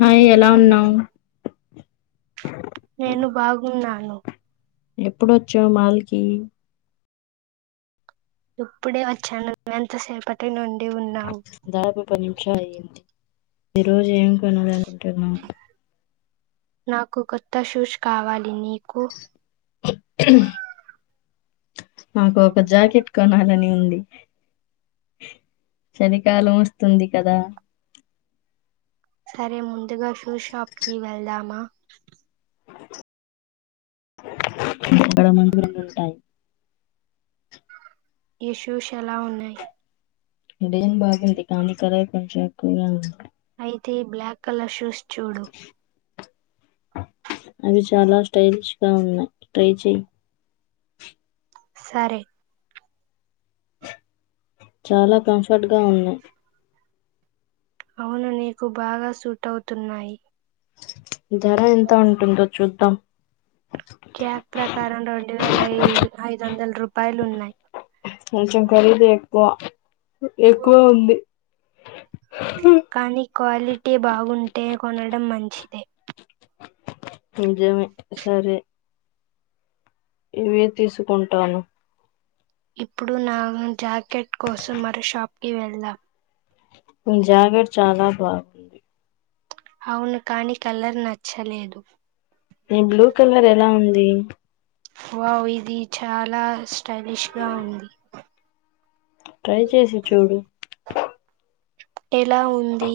Hi ఎలా ఉన్నావు నేను బాగున్నాను ఎప్పుడొచ్చావ్ మాలికి ఇప్పుడే వచ్చాను ఎంతసేపటి నుడి దాదాపు పది నిమిషాలు అయ్యంది ఈ రోజు ఏం [unintelligible] వద్దన్న నాకు కొత్త షూస్ కావాలి నీకు నాకు ఒక జాకెట్ కొనాలని ఉంది చలికాలం వస్తుంది కదా సరే ముందుగా షూ షాప్ కి వెళ్దామా గడ ముందు రెండు ఉంటాయి ఈ షూస్ ఎలా ఉన్నాయి ఇడే బాగుంది కానీ ఇక్కడే కొంచెం ఎక్కువగా ఉంది అయితే ఈ బ్లాక్ కలర్ షూస్ చూడు అవి చాలా స్టైలిష్ గా ఉన్నాయి ట్రై చెయి సరే చాలా కంఫర్ట్ గా ఉన్నాయి అవును నీకు బాగా సూట్ అవుతున్నాయి ధర ఎంత ఉంటుందో చూద్దాం క్యాక్ ప్రకారం రెండు వేల ఐదు ఐదు వందల రూపాయలు ఉన్నాయి కొంచెం ఖరీదు ఎక్కువ ఎక్కువ ఉంది కానీ క్వాలిటీ బాగుంటే కొనడం మంచిదే నిజమే సరే నువేం తీసుకుంటాను ఇప్పుడు నా జాకెట్ కోసం మరో షాప్కిి వెళ్దాం ఈ జాకెట్ చాలా బాగుంది అవును కాని కలర్ నచ్చలేదు ఈ బ్లూ కలర్ ఎలా ఉంది వావ్ ఇది చాలా స్టైలిష్ గా ఉంది ట్రై చేసి చూడు ఎలా ఉంది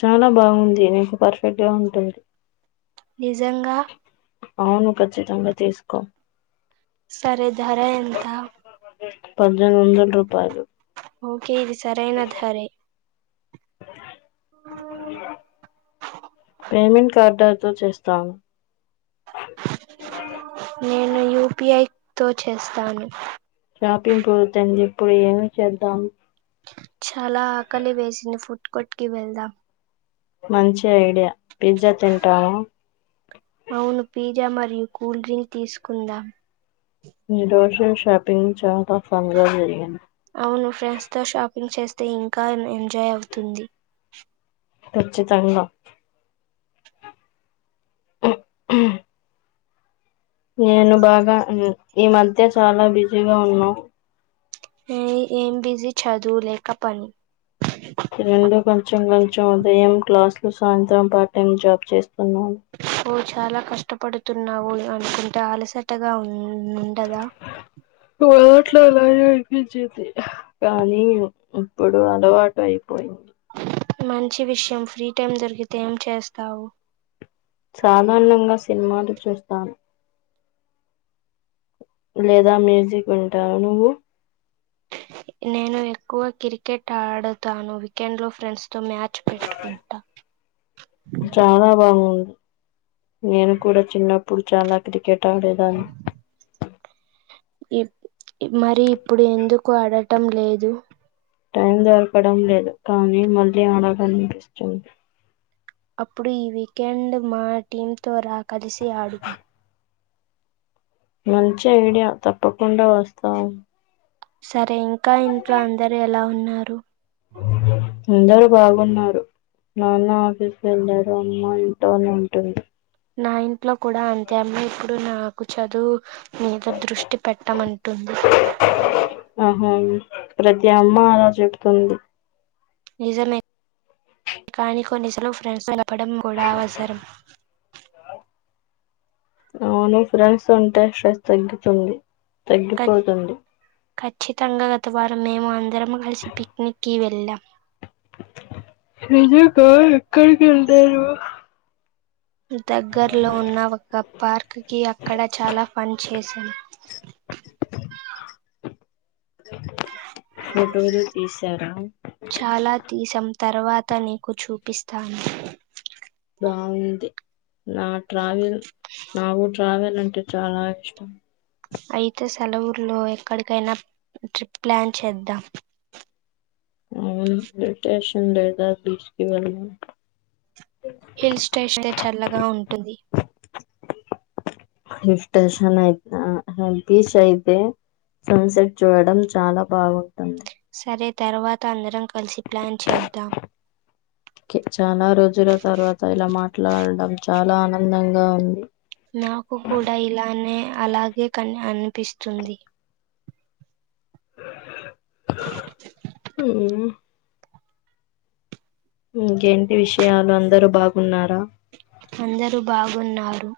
చాలా బాగుంది నీకు పర్ఫెక్ట్ గా ఉంటుంది నిజంగా అవును ఖచ్చితంగా తీసుకో సరే ధర ఎంత పద్దెనిమిది వందల రూపాయలు ఓకే ఇది సరైన దారే పేమెంట్ కార్డ తో చేస్తాము. నేను యూపిఐ తో చేస్తాను. షాపింగ్ పోత అని చెప్పి ఇప్పుడు ఎమిచేద్దాం చాలా ఆకలి వేసింది. ఫుడ్ కోర్ట్ కి వెళ్దాం. మంచి ఐడియా పిజ్జా తింటావ అవును పిజ్జా మరియు కూల్ డ్రింక్ తీసుకుందాం ఈ రోజు షాపింగ్ చాలా ఫన్ గా జరిగింది. ఇంగ్ చేస్తే ఇంకా ఎంజాయ్ అవుతుంది. కచ్చితంగా నేను బాగా హ్ ఈ మధ్య చాలా బిజీగా ఉన్నావు హే ఏం బిజీ చదువులేక పని చేం ఉదయం క్లాసులు సాయంత్రం పార్ట్ టైం జాబ్ చేస్తున్నాను హొ చాలా కష్టపడుతున్నావు అనుకుంట అలసటగా ఉం [unintelligible] కానీ ఇప్పుడు అలవాటు అయిపోయింది మంచి విషయం ఫ్రీ టైం దొరికితే ఏం చేస్తావు. సాధారణంగా సినిమాలు చూస్తాను. లేదా మ్యూజిక్ వింటాను నువ్వు నేను ఎక్కువ క్రికెట్ ఆడతాను. వీకెండ్ లో ఫ్రెండ్స్ తో మ్యాచ్ పెట్టుకుంటా చలా బాగుంది నేను కూడా చిన్నప్పుడు చాలా క్రికెట్ ఆడేదాన్ని మరి ఇప్పుడు ఎందుకు అడటం లేదు. టైం దొరకడం లేదు. కానీ మళ్ళీ ఆడలీ ఆనిపిస్తుంది. అప్పుడు ఈ వీకెండ్ మా టీం తో రా కలిసి ఆడుదాం. మంచి ఐడియా తప్పకుండా వస్తాం సరే ఇంకా ఇంట్లో అందరు ఎలా ఉన్నారు. అందరు బాగున్నారు. నాన్న ఆఫీస్ వెళ్ళారు. అమ్మ ఇంట్లోనే ఉంటుంది. నా ఇంట్లో కూడా అంతే అమ్మా ఇప్పుడు నాకు చదువు మీద దృష్టి పెట్టమంటుంది. ఆహా ప్రతి అమ్మ అలా చెప్తుంది. నిజామే కానీ కొన్ని సార్లు ఫ్రెండ్స్ తో గడపడం కూడా అవసరం అవును ఫ్రెండ్స్ ఉంటే స్ట్రెస్ తగ్గుతుంది. తగ్గిపోతుంది ఖచ్చితంగా గత వారం మేము అందరం కలిసి పిక్నిక్కిి వెళ్ళాం. ఉహ్ కా ఎక్కడికి వెళ్ళారు. దగ్గర్లో ఉన్న ఒక పార్క్ కి అక్కడ చాలా ఫన్ చేసాం ఫోటోలు తీశారా చాలా తీసాం తర్వాత నీకు చూపిస్తాను. బాగుంది. నా ట్రావెల్ నాకు ట్రావెల్ అంటే చాలా ఇష్టం. అయితే సెలవు లులో ఎక్కడికైనా ట్రిప్ ప్లాన్ చేద్దాం. అవును [unintelligible] లేద బీచ్కి వెళ్దాం. హిల్ స్టేషన్ చల్లగా ఉంటది. హీల్ స్టేషన్ నా బీచ్ అయితే సన్ సెట్ చూడడం చాలా బాగుంటుంది. సరే తర్వాత అందరం కలిసి ప్లాన్ చేద్దాం. చాలా రోజుల తర్వాత ఇలా మాట్లాడడంం చాలా ఆనందంగా ఉంది. నాకు కూడా ఇలానే అలాగే కానీ అనిపిస్తుంది. హ్మ్ ఇంకేంటి విషయాలు అందరూ బాగున్నారు. అందరూ బాగున్నారు.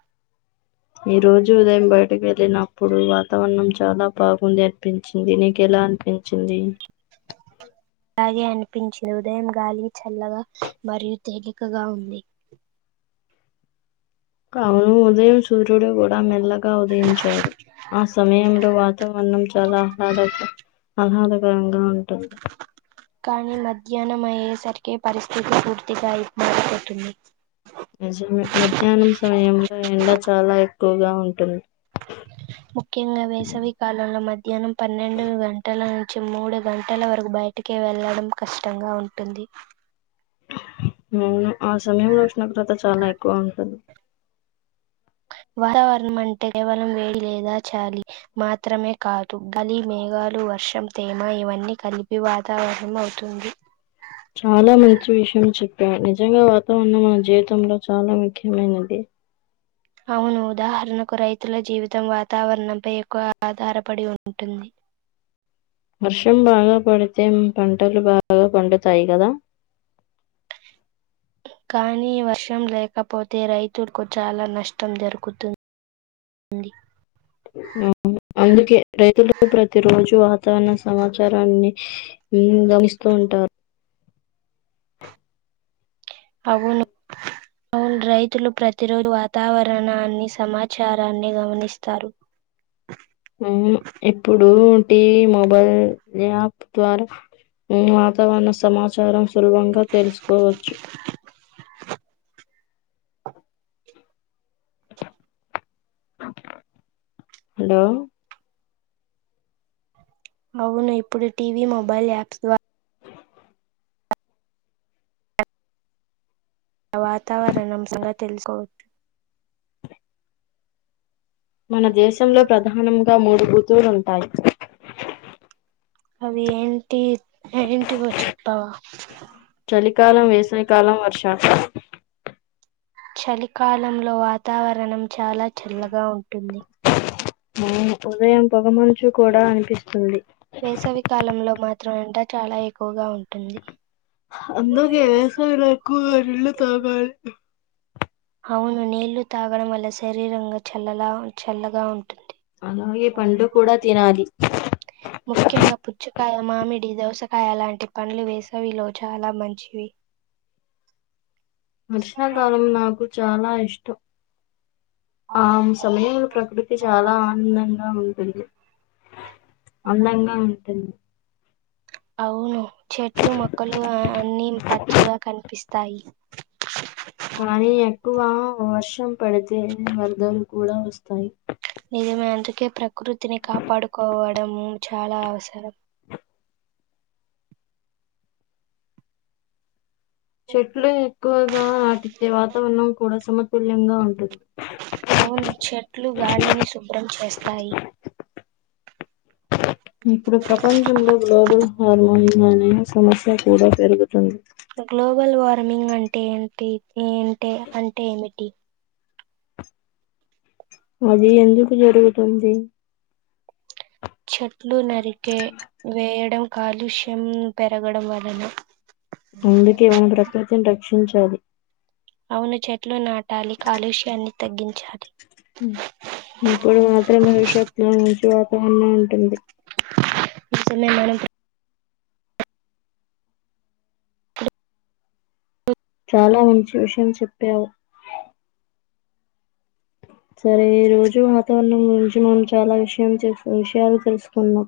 ఈ రోజు ఉదయం బయటకి వెళ్ళినప్పుడు వాతావరణం చాలా బాగుంది అనిపించింది. నీకెలా అనిపించింది. బాగే అనిపించింది బాగెనిపించింది ఉదయం గాలి చల్లగా మరియు తేలికగా ఉంది. అవును, ఉదయం సూర్యుడు కూడా మెల్లగా ఉదయించాడు. ఆ సమయంలో వాతావరణం చాలా అ ఆహ్లాదకరంగా ఉంటుంది. కానీ మధ్యాహ్నం అయ్యేసరికే పరిస్థితి పూర్తిగా ఇబ్బందిపెడుతుంది. మధ్యాహ్నం సమయంలో ఎండ చాలా ఎక్కువగా ఉంటుంది. ముఖ్యంగా వేసవి కాలంలో మధ్యాహ్నం పన్నెండు గంటల నుంచి మూడు గంటల వరకు బయటికి వెళ్లడం కష్టంగా ఉంటుంది. ఆ సమయంలో ఉష్ణోగ్రత చాలా ఎక్కువ ఉంటుంది. వాతావరణం అంటే కేవలం వేడి లేదా చాలి మాత్రమే కాదు, గాలి, మేఘ లు, వర్షం, తేమ ఇవన్నీ కలిపి వాతావరణం అవుతుంది. చాలా మంచి విషయం చెప్ నిజంగా వాతావరణం మన జీవితంలో చాలా ముఖ్యమైనది. అవును, ఉదాహరణకు రైతుల జీవితం వాతావరణంపై ఎక్కువ ఆధారపడి ఉంటుంది. వర్షం బాగా పడితే పంటలు బాగా పండుతాయి కదా. కానీ వర్షం లేకపోతే రైతులకు చాలా నష్టం దొరుకుతుంది. అండి అందుకే రైతులు ప్రతి రోజు వాతావరణ సమాచారాన్ని గమనిస్తూ ఉంటారు. అవును అవును, రైతులు ప్రతిరోజు వాతావరణాన్ని, సమాచారాన్ని గమనిస్తారు. అవును. ఇప్పుడు టీవీ, మోబైల్ యాప్ ద్వారా వాతావరణ సమాచారం సులభంగా తెలుసుకోవచ్చు. [inaudible] హలో! అవును, ఇప్పుడు టీవీ, మొబైల్ యాప్స్ ద్వారా వాతావరణం సంగతి తెలుసుకోవచ్చు. మన దేశంలో ప్రధానంగా మూడు ఋతువులు ఉంటాయి. అవి ఏంటి ఏంటివో చెప్పావా. చలికాలం, వేసవికాలం, వర్షా చలికాలంలో వాతావరణం చాలా చల్లగా ఉంటుంది. అవును. ఉదయం పొగమంచు కూడా అనిపిస్తుంది వేసవ కాలంలో మా మాత్రం ఎండ చాలా ఎక్కువగా ఉంటుంది. అందుకే వేసవిలో నీళ్ళు ఎక్కువగా తాగాలి. అవును, నీళ్లు తాగడం వల్ల శరీరంగా చల్లగా ఉంటుంది. అలాగే, పండు కూడా తినాలి. పండు మామిడి, దోసకాయ లాంటి పండులు వేసేవిలో చాలా మంచివి. వర్షాకాలం నాకు చాలా ఇష్టం. ఆ సమయంలో ప్రకృతి చాలా ఆనందంగా ఉంటుంది. అందంగా ఉంటుంది. అవును, చెట్లు మొక్కలు అన్నీ పచ్చగా కనిపిస్తాయి. తాయి. కానీ ఎక్కువ వర్షం పడితే వరదలు కూడా వస్తాయి నిజమే అందుకే ప్రకృతిని కాపాడుకోవడం చాలా అవసరం చెట్లు ఎక్కువగా నాటితే వాతావరణం కూడా సమతుల్యంగా ఉంటుంది అవును చెట్లు గాలిని శుభ్రం చేస్తాయి ఇప్పుడు ప్రపంచంలో గ్లోబల్ హార్మోన్ అనే సమస్య కూడా పెరుగుతుంది గ్లోబల్ వార్మింగ్ అంటే ఏంటి [unintelligible] అంటే ఏమిటి అది ఎందుకు జరుగుతుంది చెట్లు నరికే వేయడం కాలుష్యం పెరగడం వలన అందుకే మనము ప్రకృతిని రక్షించాలి అవును చెట్లు నాటాలి కాలుష్యాన్ని తగ్గించాలి హ్మ ఇప్పుడు మాత్రమే భవిష్యత్ లో మంచి వాతావరణం ఉంటుంది ఇష్టమే మేడం చాలా మంచి విషయం చెప్పావు సరే ఈ రోజు వాతావరణం గురించి మనం చాలా విషయం చెస్ విషయాలు తెలుసుకున్నాం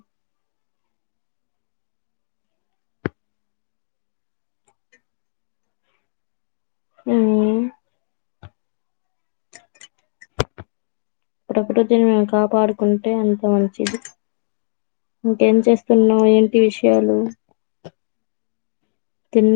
హ్మ ప్రపృతిని మేము కాపాడుకుంటే అంత మంచిది ఇంకేం చేస్తున్నావు ఏంటి విషయాలు తిన్నా